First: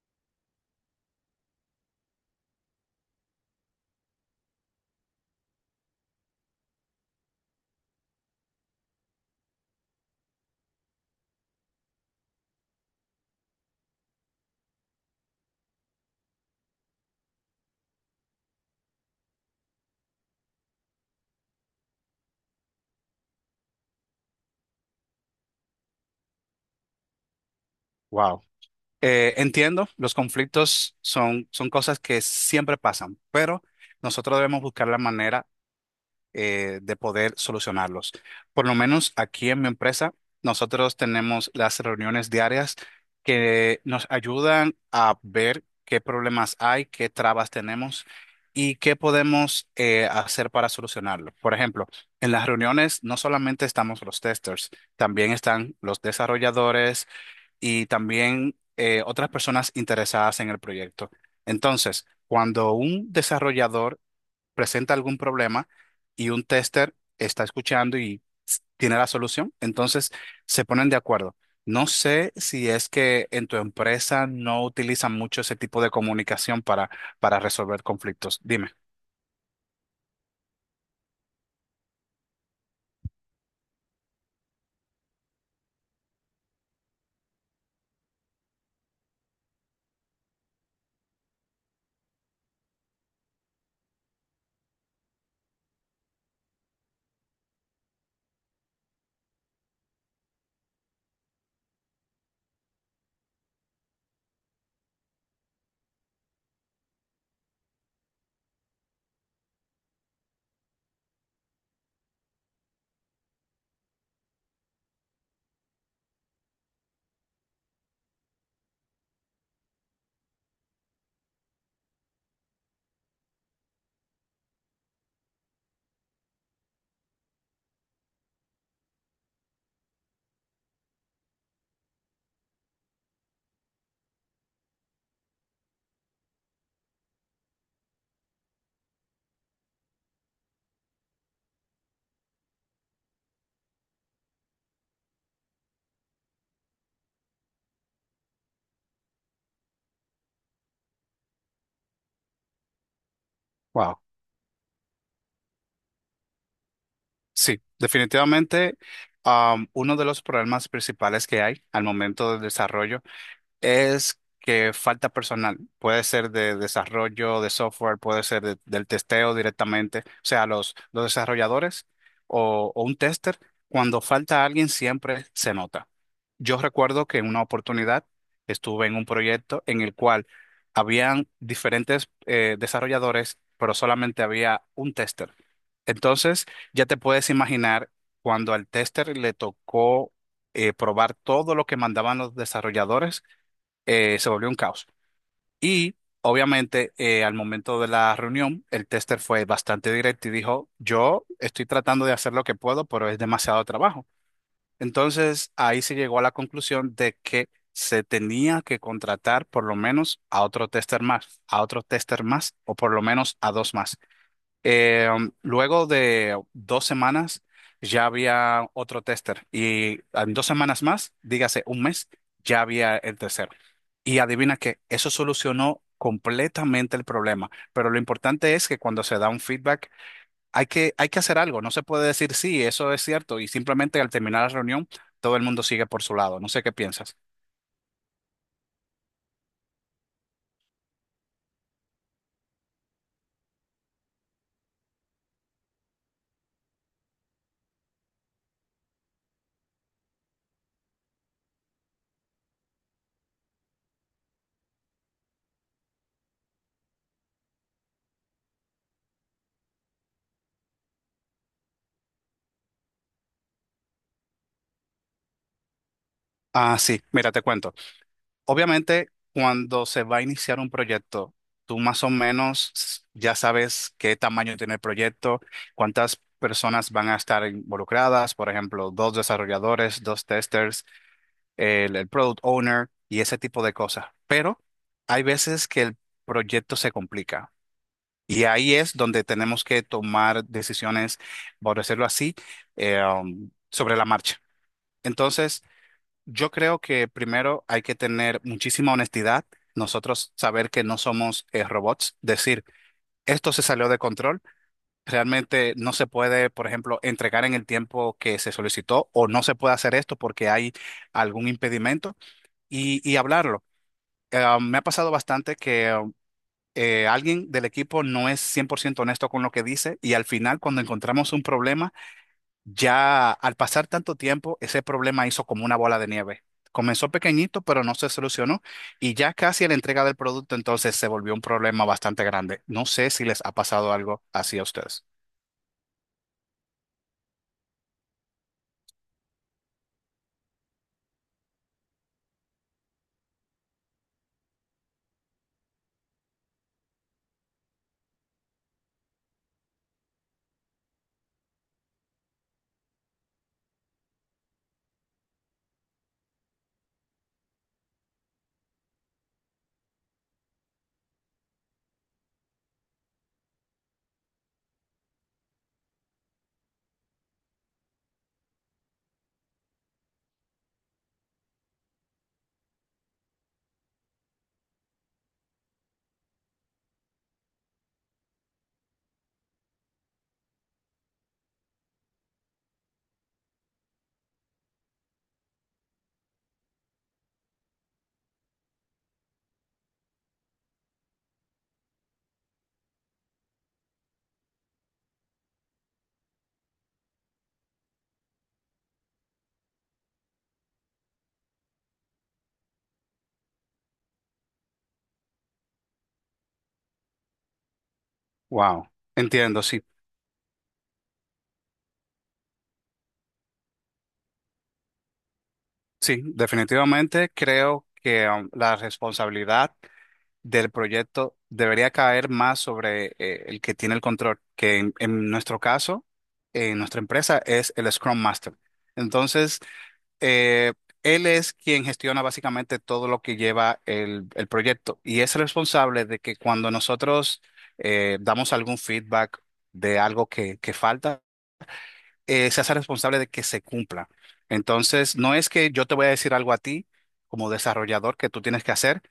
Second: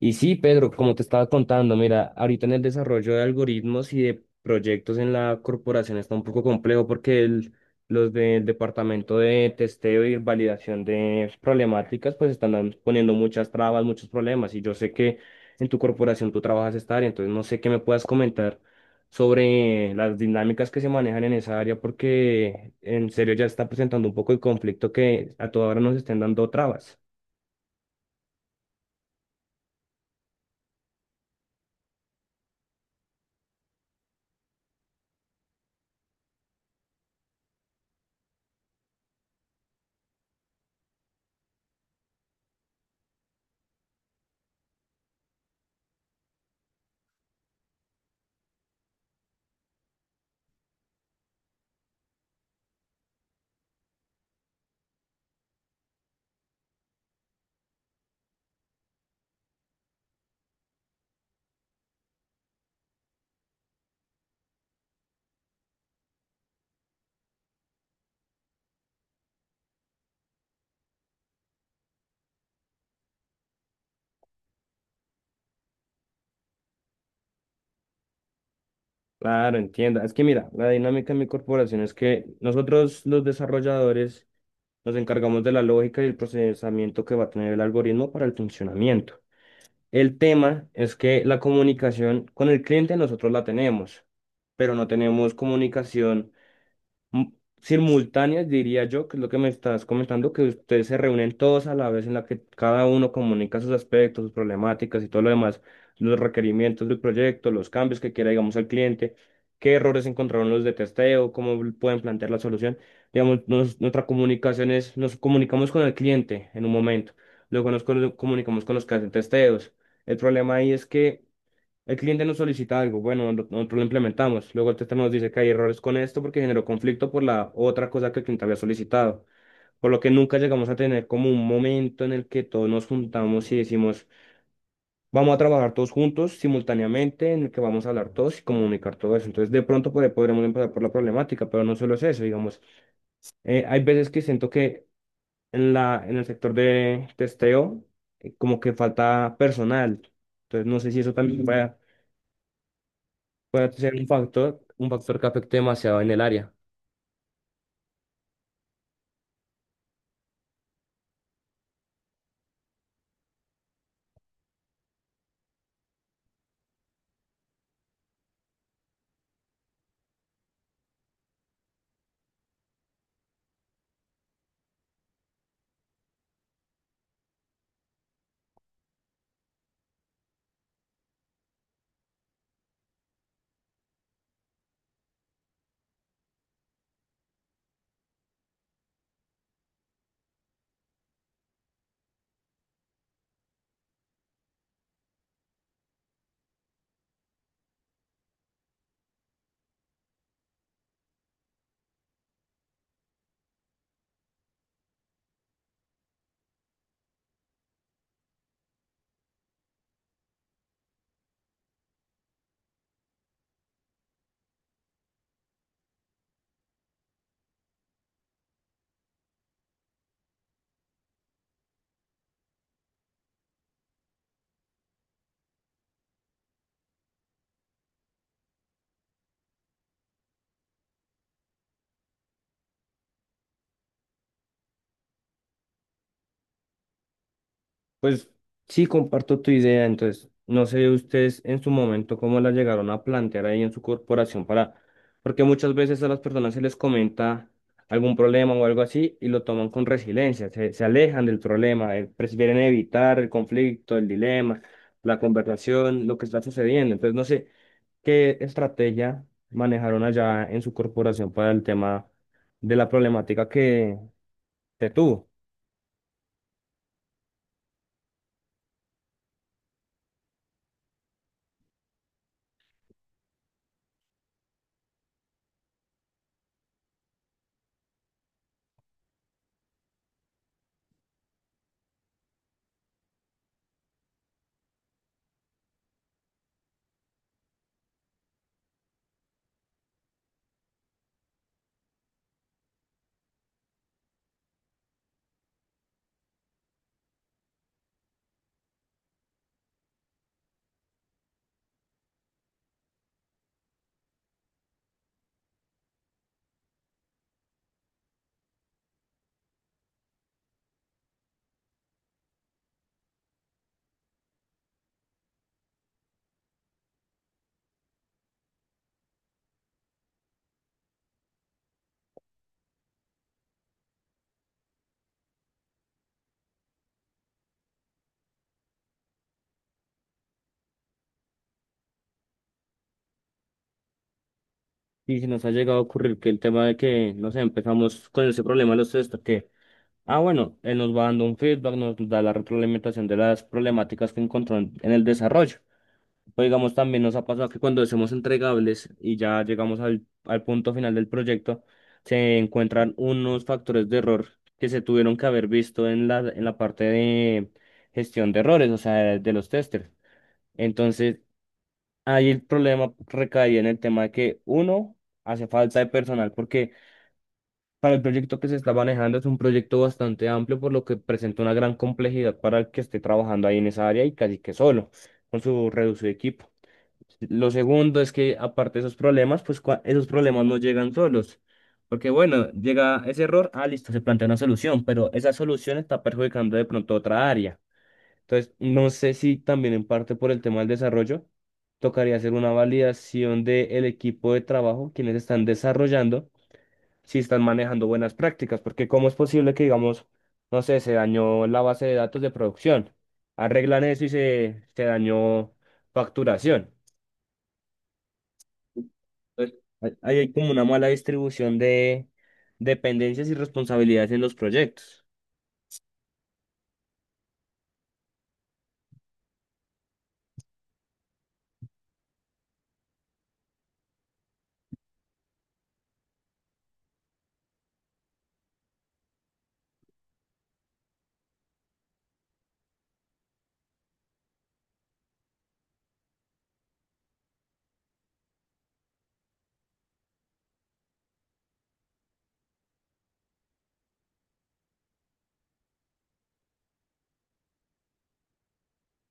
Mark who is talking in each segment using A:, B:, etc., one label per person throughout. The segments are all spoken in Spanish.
A: Y sí, Pedro, como te estaba contando, mira, ahorita en el desarrollo de algoritmos y de proyectos en la corporación está un poco complejo porque los del departamento de testeo y validación de problemáticas pues están poniendo muchas trabas, muchos problemas y yo sé que en tu corporación tú trabajas esta área, entonces no sé qué me puedas comentar sobre las dinámicas que se manejan en esa área porque en serio ya está presentando un poco el conflicto que a toda hora nos estén dando trabas.
B: Wow. Entiendo, los conflictos son cosas que siempre pasan, pero nosotros debemos buscar la manera de poder solucionarlos. Por lo menos aquí en mi empresa, nosotros tenemos las reuniones diarias que nos ayudan a ver qué problemas hay, qué trabas tenemos y qué podemos hacer para solucionarlo. Por ejemplo, en las reuniones no solamente estamos los testers, también están los desarrolladores y también otras personas interesadas en el proyecto. Entonces, cuando un desarrollador presenta algún problema y un tester está escuchando y tiene la solución, entonces se ponen de acuerdo. No sé si es que en tu empresa no utilizan mucho ese tipo de comunicación para resolver conflictos. Dime.
A: Claro, entienda. Es que mira, la dinámica de mi corporación es que nosotros los desarrolladores nos encargamos de la lógica y el procesamiento que va a tener el algoritmo para el funcionamiento. El tema es que la comunicación con el cliente nosotros la tenemos, pero no tenemos comunicación m- simultáneas, diría yo, que es lo que me estás comentando, que ustedes se reúnen todos a la vez en la que cada uno comunica sus aspectos, sus problemáticas y todo lo demás, los requerimientos del proyecto, los cambios que quiera, digamos, el cliente, qué errores encontraron los de testeo, cómo pueden plantear la solución. Digamos, nuestra comunicación es, nos comunicamos con el cliente en un momento, luego nos comunicamos con los que hacen testeos. El problema ahí es que el cliente nos solicita algo, bueno, nosotros lo implementamos. Luego el tester nos dice que hay errores con esto porque generó conflicto por la otra cosa que el cliente había solicitado. Por lo que nunca llegamos a tener como un momento en el que todos nos juntamos y decimos, vamos a trabajar todos juntos simultáneamente, en el que vamos a hablar todos y comunicar todo eso. Entonces, de pronto por ahí podremos empezar por la problemática, pero no solo es eso, digamos. Hay veces que siento que en la, en el sector de testeo, como que falta personal. Entonces, no sé si eso también pueda puede ser
B: Wow.
A: un factor que afecte demasiado en el área.
B: Sí, definitivamente, uno de los problemas principales que hay al momento del desarrollo es que falta personal. Puede ser de desarrollo de software, puede ser del testeo directamente. O sea, los desarrolladores o un tester, cuando falta alguien siempre se nota. Yo recuerdo que en una oportunidad estuve en un proyecto en el cual habían diferentes desarrolladores, pero solamente había un tester. Entonces, ya te puedes imaginar cuando al tester le tocó probar todo lo que mandaban los desarrolladores se volvió un caos. Y obviamente al momento de la reunión, el tester fue bastante directo y dijo, yo estoy tratando de hacer lo que puedo, pero es demasiado trabajo. Entonces ahí se llegó a la conclusión de que se tenía que contratar por lo menos a otro tester más, a otro tester más o por lo menos a dos más. Luego de 2 semanas ya había otro tester y en 2 semanas más, dígase un mes, ya había el tercero. Y adivina que eso solucionó completamente el problema. Pero lo importante es que cuando se da un feedback hay que hacer algo. No se puede decir sí, eso es cierto y simplemente al terminar la reunión todo el mundo sigue por su lado. No sé qué piensas.
A: Pues sí, comparto tu idea, entonces, no sé ustedes en su momento cómo la llegaron a plantear ahí en su corporación para, porque muchas veces a las personas se les comenta algún problema o algo así y lo toman con resiliencia, se alejan del problema, prefieren evitar el conflicto, el dilema, la conversación, lo que está sucediendo. Entonces, no sé qué estrategia manejaron allá en su corporación para el tema de la problemática que te tuvo.
B: Ah, sí, mira, te cuento. Obviamente, cuando se va a iniciar un proyecto, tú más o menos ya sabes qué tamaño tiene el proyecto, cuántas personas van a estar involucradas, por ejemplo, dos desarrolladores, dos testers, el product owner y ese tipo de cosas. Pero hay veces que el proyecto se complica y ahí es donde tenemos que tomar decisiones, por decirlo así, sobre la marcha. Entonces, yo creo que primero hay que tener muchísima honestidad, nosotros saber que no somos robots, decir, esto se salió de control, realmente no se puede, por ejemplo, entregar en el tiempo que se solicitó o no se puede hacer esto porque hay algún impedimento y hablarlo. Me ha pasado bastante que alguien del equipo no es 100% honesto con lo que dice y al final cuando encontramos un problema, ya al pasar tanto tiempo, ese problema hizo como una bola de nieve. Comenzó pequeñito, pero no se solucionó y ya casi a la entrega del producto entonces se volvió un problema bastante grande. No sé si les ha pasado algo así a ustedes.
A: Y si nos ha llegado a ocurrir que el tema de que, no sé, empezamos con ese problema los test, que, ah, bueno, él nos va dando un feedback, nos da la retroalimentación de las problemáticas que encontró en el desarrollo. O digamos, también nos ha pasado que cuando hacemos entregables y ya llegamos al, al punto final del proyecto, se encuentran unos factores de error que se tuvieron que haber visto en la parte de gestión de errores, o sea, de los testers. Entonces, ahí el problema recaía en el tema de que, uno, hace falta de personal, porque para el proyecto que se está manejando es un proyecto bastante amplio, por lo que presenta una gran complejidad para el que esté trabajando ahí en esa área y casi que solo, con su reducido equipo. Lo segundo es que, aparte de esos problemas, pues esos problemas no llegan solos, porque bueno, llega ese error, ah, listo, se plantea una solución, pero esa solución está perjudicando de pronto otra área. Entonces, no sé si también en parte por el tema del desarrollo, tocaría hacer una validación del equipo de trabajo, quienes están desarrollando, si están manejando buenas prácticas, porque cómo es posible que, digamos, no sé, se dañó la base de datos de producción, arreglan eso y se dañó facturación.
B: Wow,
A: Entonces,
B: entiendo, sí.
A: ahí hay como una mala distribución de dependencias y responsabilidades en los proyectos.
B: Sí, definitivamente creo que la responsabilidad del proyecto debería caer más sobre el que tiene el control, que en nuestro caso, en nuestra empresa, es el Scrum Master. Entonces, eh, él es quien gestiona básicamente todo lo que lleva el proyecto y es el responsable de que cuando nosotros damos algún feedback de algo que falta, se hace responsable de que se cumpla. Entonces, no es que yo te voy a decir algo a ti como desarrollador que tú tienes que hacer,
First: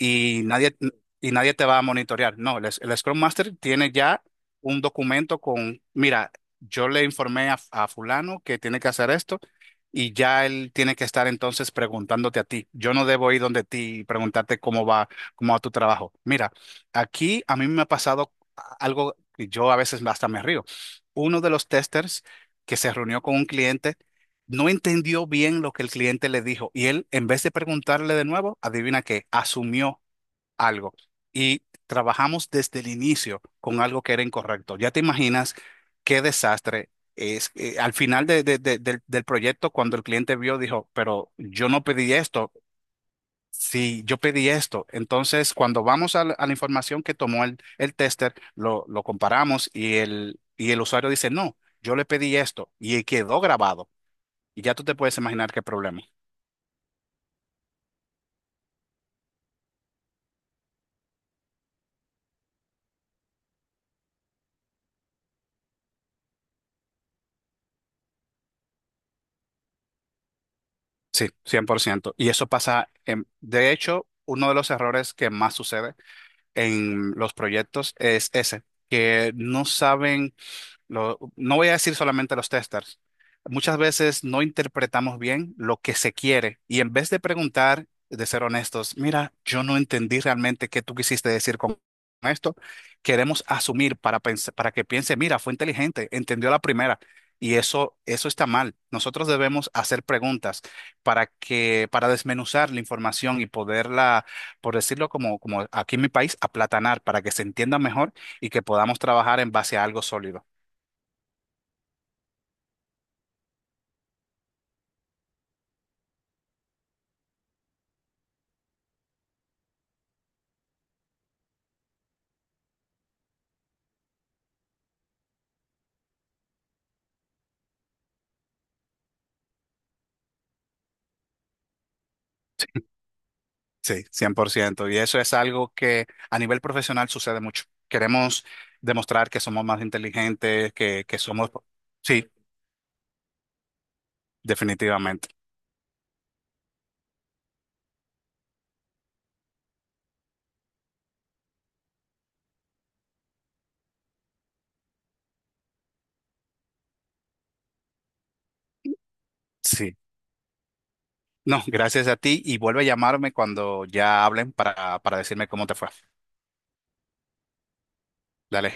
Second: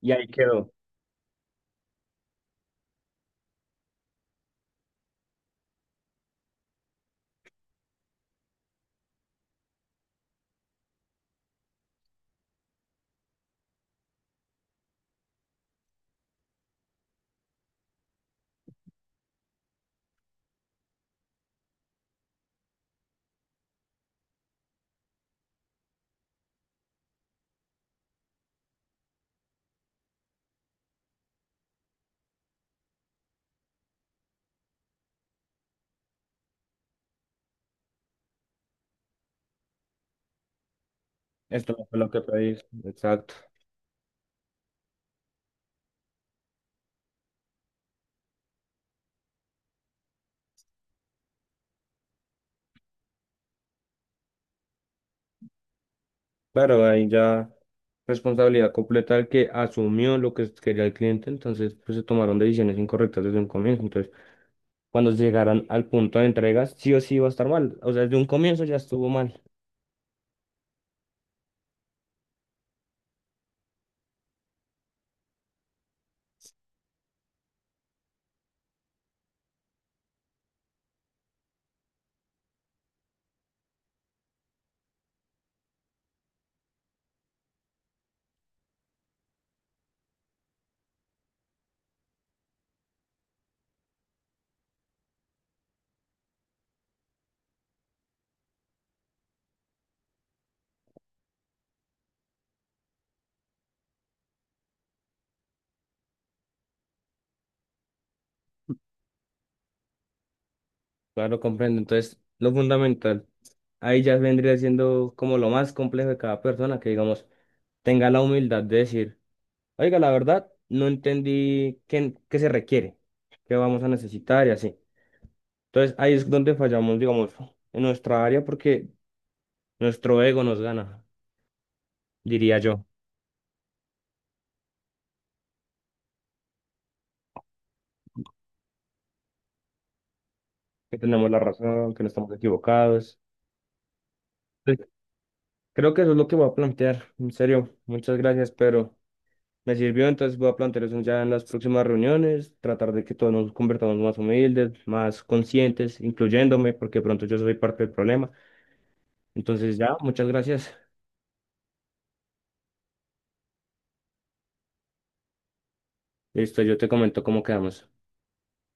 A: Y ahí quedó.
B: nadie, y nadie te va a monitorear. No, el Scrum Master tiene ya un documento con, mira, yo le informé a fulano que tiene que hacer esto y ya él tiene que estar entonces preguntándote a ti. Yo no debo ir donde ti y preguntarte cómo va tu trabajo. Mira, aquí a mí me ha pasado algo que yo a veces hasta me río. Uno de los testers que se reunió con un cliente no entendió bien lo que el cliente le dijo y él, en vez de preguntarle de nuevo, adivina qué, asumió algo y trabajamos desde el inicio con algo que era incorrecto. Ya te imaginas qué desastre es. Al final del proyecto, cuando el cliente vio, dijo, pero yo
A: Esto
B: no
A: fue lo
B: pedí
A: que
B: esto.
A: pedí. Exacto.
B: Sí, yo pedí esto. Entonces, cuando vamos a a la información que tomó el tester, lo comparamos y y el usuario dice, no, yo le pedí esto y quedó grabado. Y ya tú te puedes imaginar qué problema.
A: Claro, ahí ya responsabilidad completa del que asumió lo que quería el cliente, entonces pues se tomaron decisiones incorrectas desde un comienzo. Entonces, cuando llegaran al punto de entregas, sí o sí iba a estar mal. O sea, desde un comienzo ya estuvo mal.
B: Sí, 100%. Y eso pasa, de hecho, uno de los errores que más sucede en los proyectos es ese, que no saben. No voy a decir solamente los testers. Muchas veces no interpretamos bien lo que se quiere y en vez de preguntar, de ser honestos, mira, yo no entendí realmente qué tú quisiste decir con esto, queremos asumir para que piense, mira, fue inteligente, entendió la primera y eso está mal. Nosotros debemos hacer preguntas para desmenuzar la información y poderla, por decirlo como, como aquí en mi país, aplatanar para que se entienda mejor y que podamos trabajar en base a algo sólido.
A: Claro, comprendo. Entonces, lo fundamental, ahí ya vendría siendo como lo más complejo de cada persona, que digamos, tenga la humildad de decir, oiga, la verdad, no entendí qué, qué se requiere, qué vamos a necesitar y así. Entonces, ahí es donde fallamos, digamos, en nuestra área, porque nuestro ego nos gana, diría yo,
B: Sí, 100%. Y eso es algo que a nivel profesional sucede mucho. Queremos demostrar que somos más inteligentes,
A: que
B: que
A: tenemos la
B: somos...
A: razón, que no
B: Sí,
A: estamos equivocados. Entonces,
B: definitivamente.
A: creo que eso es lo que voy a plantear. En serio, muchas gracias, pero me sirvió, entonces voy a plantear eso ya en las próximas reuniones, tratar de que todos nos convertamos más humildes, más conscientes, incluyéndome, porque pronto yo soy parte del problema. Entonces ya,
B: Sí.
A: muchas gracias.
B: No, gracias a ti y vuelve a llamarme cuando ya hablen para decirme cómo te fue.
A: Listo, yo te comento cómo quedamos.
B: Dale.